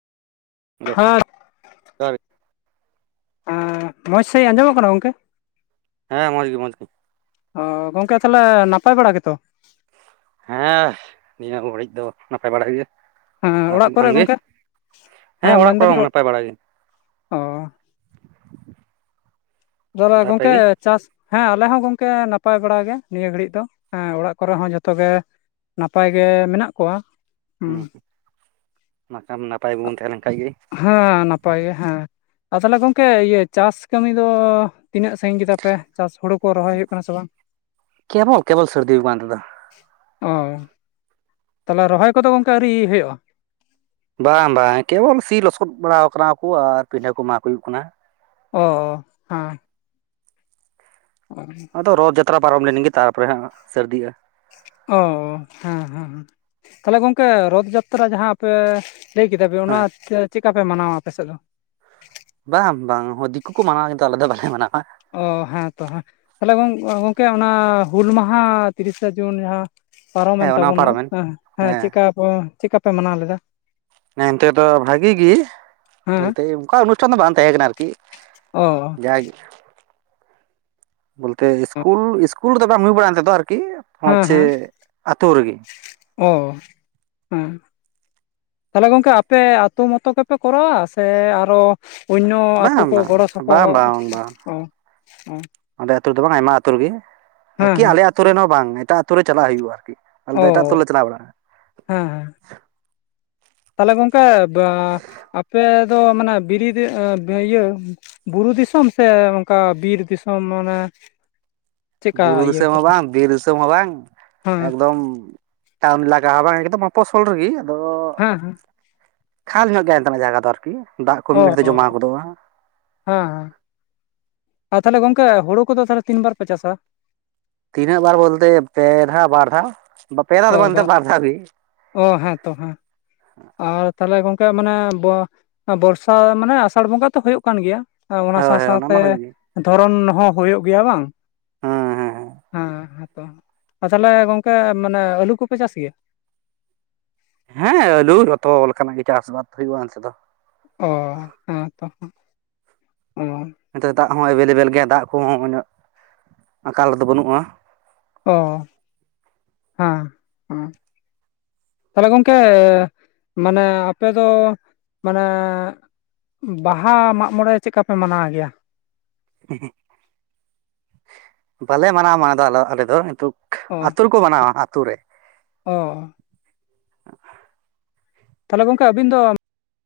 Hello ᱦᱮᱸ ᱡᱚᱦᱟᱨ ᱜᱮ ᱢᱚᱸᱡᱽ ᱥᱟᱺᱦᱤᱡ ᱟᱸᱡᱚᱢᱚᱜ ᱠᱟᱱᱟ ᱜᱚᱝᱠᱮ? ᱦᱮᱸ ᱢᱚᱡᱽ ᱜᱮ ᱢᱚᱡᱽ ᱜᱮ, ᱚ ᱜᱚᱝᱠᱮ ᱛᱟᱦᱚᱞᱮ ᱱᱟᱯᱟᱭ ᱵᱟᱲᱟ ᱜᱮᱛᱚ? ᱦᱮᱸ ᱱᱤᱭᱟᱹ ᱜᱷᱟᱹᱲᱤᱡ ᱫᱚ ᱱᱟᱯᱟᱭ ᱵᱟᱲᱟ ᱜᱮ᱾ ᱦᱮᱸ ᱚᱲᱟᱜ ᱠᱚᱨᱮ ᱟᱢᱜᱮ ᱜᱚᱝᱠᱮ ᱦᱮᱸ ᱚᱲᱟᱜ ᱠᱚᱨᱮ ᱢᱮᱱᱫᱟᱞᱤᱧ ᱚ ᱱᱟᱯᱟᱭ ᱵᱟᱲᱟ ᱜᱮ᱾ ᱫᱟᱨᱟ ᱟᱫᱚ ᱟᱯᱮ ᱜᱚᱝᱠᱮ ᱜᱮ ᱪᱟᱥ ᱦᱮᱸ ᱟᱞᱮ ᱦᱚᱸ ᱜᱚᱝᱠᱮ ᱱᱟᱯᱟᱭ ᱵᱟᱲᱟ ᱜᱮ ᱱᱤᱭᱟᱹ ᱜᱷᱟᱹᱲᱤᱡ ᱫᱚ᱾ ᱦᱮᱸ ᱚᱲᱟᱜ ᱠᱚᱨᱮ ᱦᱚᱸ ᱡᱚᱛᱚ ᱜᱮ ᱱᱟᱯᱟᱭ ᱜᱮ ᱢᱮᱱᱟᱜ ᱠᱚᱣᱟ᱾ [unintelligible] ᱱᱟᱯᱟᱭ ᱵᱟᱵᱚᱱ ᱛᱟᱦᱮᱸ ᱞᱮᱱ ᱠᱷᱟᱡ ᱜᱮ ᱦᱮᱸ ᱱᱟᱯᱟᱭ ᱜᱮ ᱦᱮᱸ, ᱟ ᱛᱟᱦᱚᱞᱮ ᱜᱚᱢᱠᱮ ᱤᱭᱟᱹ ᱪᱟᱥ ᱠᱟᱹᱢᱤ ᱫᱚ ᱛᱤᱱᱟᱹᱜ ᱥᱟᱹᱜᱤᱧ ᱠᱮᱫᱟ ᱯᱮ ᱪᱟᱥ ᱦᱩᱲᱩ ᱠᱚ? ᱠᱚ ᱨᱚᱦᱚᱭ ᱦᱩᱭᱩᱜ ᱠᱟᱱᱟ ᱥᱮ ᱵᱟᱝ ᱠᱮᱵᱚᱞ ᱠᱮᱵᱚᱞ ᱥᱟᱹᱨᱫᱤ ᱟᱠᱟᱱ ᱛᱮᱫᱚ ᱚᱻ ᱛᱟᱦᱚᱞᱮ ᱨᱚᱦᱚᱭ ᱠᱚᱫᱚ ᱜᱚᱝᱠᱮ ᱟᱹᱣᱨᱤ ᱦᱩᱭᱩᱜᱼᱟ? ᱵᱟᱝ ᱵᱟᱝ ᱠᱮᱵᱚᱞ ᱥᱤ ᱞᱚᱥᱚᱫ ᱵᱟᱲᱟ ᱠᱟᱱᱟ ᱠᱚ ᱟᱨ ᱯᱤᱰᱟᱹ ᱠᱚ ᱢᱟᱜ ᱦᱩᱭᱩᱜ ᱠᱟᱱᱟ᱾ ᱚᱸ ᱚᱸ ᱦᱮᱸ [unintelligible] ᱟᱫᱚ ᱨᱚᱛ ᱡᱟᱛᱨᱟ ᱯᱟᱨᱚᱢ ᱞᱮᱱᱜᱮ ᱛᱟᱨᱯᱚᱨᱮ ᱦᱟᱸᱜ ᱥᱟᱹᱨᱫᱤᱼᱟ᱾ ᱚ ᱦᱮᱸ ᱦᱮᱸ ᱛᱟᱦᱚᱞᱮ ᱜᱚᱢᱠᱮ ᱨᱚᱛᱷ ᱡᱟᱛᱨᱟ ᱡᱟᱦᱟᱸ ᱟᱯᱮ ᱞᱟᱹᱭ ᱠᱮᱫᱟᱯᱮ ᱚᱱᱟ ᱦᱮᱸ ᱪᱮᱫᱠᱟ ᱯᱮ ᱢᱟᱱᱟᱣᱟ ᱟᱯᱮ ᱥᱮᱫ ᱫᱚ? ᱵᱟᱝ ᱵᱟᱝ ᱫᱤᱠᱩ ᱠᱚ ᱢᱟᱱᱟᱣᱮᱫᱟ᱾ ᱟᱞᱮ ᱫᱚ ᱵᱟᱞᱮ ᱢᱟᱱᱟᱣᱟ᱾ ᱚ ᱦᱮᱸ ᱛᱚ ᱦᱮᱸ ᱛᱟᱦᱚᱞᱮ ᱜᱚᱢᱠᱮ ᱚᱱᱟ ᱦᱩᱞ ᱢᱟᱦᱟ ᱛᱤᱨᱤᱥᱟ ᱡᱩᱱ ᱡᱟᱦᱟᱸ ᱯᱟᱨᱚᱢᱮᱱ ᱦᱮᱸ ᱚᱱᱟ ᱛᱟᱵᱚᱱᱟ ᱯᱟᱨᱚᱢᱮᱱ ᱦᱮᱸ ᱦᱮᱸ ᱪᱤᱠᱟ ᱠᱚ ᱪᱮᱫᱠᱟ ᱯᱮ ᱢᱟᱱᱟᱣ ᱞᱮᱫᱟ? ᱦᱮᱸ ᱚᱱᱛᱮ ᱫᱚ ᱵᱷᱟᱜᱤ ᱜᱮ ᱦᱮᱸ ᱵᱚᱞᱛᱮ ᱚᱱᱠᱟ ᱚᱱᱩᱥᱴᱷᱟᱱ ᱫᱚ ᱵᱟᱝ ᱛᱟᱦᱮᱸ ᱠᱟᱱᱟ ᱟᱨᱠᱤ᱾ ᱚᱻ ᱡᱟᱜᱮ ᱵᱚᱞᱛᱮ ᱤᱥᱠᱩᱞ ᱤᱥᱠᱩᱞ ᱨᱮᱫᱚ ᱵᱟᱢ ᱦᱩᱭ ᱵᱟᱲᱟᱭᱮᱱ ᱮᱱᱛᱮᱫ ᱟᱨᱠᱤ? ᱦᱮᱸ ᱦᱚᱸᱪᱷᱮ ᱟᱛᱳ ᱨᱮᱜᱤ, ᱚᱻ ᱦᱮᱸ ᱛᱟᱦᱚᱞᱮ ᱜᱚᱝᱠᱮ ᱟᱯᱮ ᱟᱛᱳ ᱢᱚᱛᱚ ᱜᱮᱯᱮ ᱠᱚᱨᱟᱣᱟ, ᱥᱮ ᱟᱨᱚ ᱚᱭᱱᱚ ᱟᱛᱳ ᱵᱟᱝ ᱠᱚ ᱵᱟᱝ ᱜᱚᱲᱚ ᱵᱟᱝ ᱥᱚᱯᱚᱦᱚᱜ, ᱚ, ᱚ, ᱟᱞᱮ ᱟᱹᱛᱩ ᱨᱮᱫᱚ ᱵᱟᱝ ᱟᱭᱢᱟ ᱟᱹᱛᱩ ᱨᱮᱜᱮ, ᱦᱮᱸ ᱟᱨᱠᱤ ᱦᱮᱸ ᱟᱞᱮ ᱟᱹᱛᱩ ᱨᱮᱱ ᱦᱚᱸ ᱵᱟᱝ, ᱮᱴᱟᱜ ᱟᱹᱛᱩ ᱨᱮ ᱪᱟᱞᱟᱜ ᱦᱩᱭᱩᱜᱼᱟ᱾ ᱟᱨᱠᱤ ᱟᱞᱮ ᱚ ᱫᱚ ᱮᱴᱟᱜ ᱟᱹᱛᱩ ᱞᱮ ᱪᱟᱞᱟ ᱵᱟᱲᱟ-ᱟ᱾ ᱦᱮᱸ ᱦᱮᱸ, ᱛᱟᱦᱚᱞᱮ ᱜᱚᱝᱠᱮ ᱵᱟ ᱟᱯᱮ ᱫᱚ ᱢᱟᱱᱮ ᱵᱤᱨᱤᱫ ᱮᱸ ᱤᱭᱟᱹ, ᱵᱩᱨᱩ ᱫᱤᱥᱚᱢ, ᱥᱮ ᱚᱱᱠᱟ ᱵᱤᱨ ᱫᱤᱥᱚᱢ, ᱢᱟᱱᱮ ᱪᱮᱫᱠᱟ ᱵᱩᱨᱩ ᱤᱭᱟᱹ ᱫᱤᱥᱚᱢ ᱦᱚ ᱛᱟᱯᱮ ᱵᱟᱝ, ᱵᱤᱨ ᱫᱤᱥᱚᱢ ᱦᱚ ᱵᱟᱝ, ᱦᱮᱸ ᱮᱠᱫᱚᱢ ᱛᱟᱢ ᱞᱟᱜᱟ ᱦᱚ ᱵᱟᱝ ᱮᱠᱫᱚᱢ ᱚᱯᱚᱥᱚᱞ ᱨᱮᱜᱤ ᱾ ᱦᱮᱸ ᱦᱮᱸ ᱠᱷᱟᱞ ᱧᱚᱜ ᱜᱮᱭᱟ ᱚᱱᱛᱮᱱᱟᱜ ᱡᱟᱭᱜᱟ ᱫᱚ ᱟᱨᱠᱤ ᱫᱟᱜ ᱠᱚ ᱚ ᱢᱤᱫ ᱜᱷᱟᱹᱲᱤᱡ ᱛᱮ ᱡᱚᱢᱟᱣ ᱜᱚᱫᱚᱜᱼᱟ ᱾ ᱦᱮᱸ ᱚ ᱛᱟᱦᱚᱞᱮ ᱜᱚᱝᱠᱮ ᱦᱩᱲᱩ ᱠᱚᱫᱚ ᱛᱤᱱ ᱵᱟᱨ ᱯᱮ ᱪᱟᱥᱟ? ᱛᱤᱱᱟᱹᱜ ᱫᱷᱟᱣ ᱵᱚᱞᱛᱮ ᱯᱮ ᱫᱷᱟᱣ, ᱵᱟᱨ ᱫᱷᱟᱣ, ᱯᱮ ᱫᱷᱟ ᱚ ᱫᱚ ᱵᱟᱝ ᱵᱟ ᱵᱟᱨ ᱫᱷᱟᱣ ᱜᱮ ᱾ ᱚ ᱦᱮᱸ ᱛᱚ ᱦᱮᱸ, ᱚ ᱛᱟᱦᱚᱞᱮ ᱜᱚᱝᱠᱮ ᱢᱟᱱᱮ ᱵᱚ ᱵᱚᱨᱥᱟ ᱢᱟᱱᱮ ᱟᱥᱟᱲ ᱵᱚᱸᱜᱟ ᱛᱚ ᱦᱩᱭᱩᱜ ᱠᱟᱱ ᱜᱮᱭᱟ ᱾ ᱚᱱᱟ ᱦᱳᱭ ᱥᱟᱶ ᱦᱳᱭ ᱥᱟᱶᱛᱮ ᱢᱟ ᱦᱩᱭᱩᱜ ᱜᱮ ᱫᱷᱚᱨᱚᱱ ᱦᱚᱸ ᱦᱩᱭᱩᱜ ᱜᱮᱭᱟ ᱵᱟᱝ, ᱦᱮᱸ ᱦᱮᱸ ᱦᱮᱸ ᱦᱮᱛᱚ, ᱚ ᱛᱟᱦᱚᱞᱮ ᱜᱚᱝᱠᱮ ᱢᱟᱱᱮ ᱟᱹᱞᱩ ᱠᱚᱯᱮ ᱪᱟᱥ ᱜᱮᱭᱟ? ᱦᱮᱸ ᱟᱹᱞᱩ ᱡᱚᱛᱚ ᱞᱮᱠᱟᱱᱟᱜ ᱜᱮ ᱪᱟᱥ ᱵᱟᱫ ᱦᱩᱭᱩᱜᱼᱟ ᱚᱱᱛᱮ ᱫᱚ ᱾ ᱚ ᱦᱮᱸ ᱛᱚ ᱦᱟᱜ, ᱚ ᱮᱱᱛᱮ ᱫᱟᱜ ᱦᱚ ᱮᱵᱮᱞᱮᱵᱮᱞ ᱜᱮᱭᱟ, ᱫᱟᱜ ᱠᱚᱦᱚ ᱩᱱᱟᱜ ᱟᱠᱟᱞ ᱨᱮᱫᱚ ᱵᱟᱹᱱᱩᱜᱼᱟ ᱾ ᱚ ᱦᱮᱸ, ᱦᱮᱸ ᱛᱟᱦᱚᱞᱮ ᱜᱚᱝᱠᱮ ᱢᱟᱱᱮ ᱟᱯᱮᱫ ᱫᱚ, ᱢᱟᱱᱮ ᱵᱟᱦᱟ ᱢᱟᱜ ᱢᱚᱬᱮ ᱪᱮᱫᱠᱟ ᱯᱮ ᱢᱟᱱᱟᱣ ᱜᱮᱭᱟ? ᱵᱟᱞᱮ ᱢᱟᱱᱟᱣᱟ ᱢᱟᱱᱟᱣ ᱚ ᱫᱚ [unintelligible] ᱠᱚ ᱢᱟᱱᱟᱣᱟ ᱟᱛᱩ ᱨᱮ ᱾ ᱚ ᱛᱟᱦᱚᱞᱮ ᱜᱚᱝᱠᱮ ᱟᱵᱤᱱ ᱫᱚ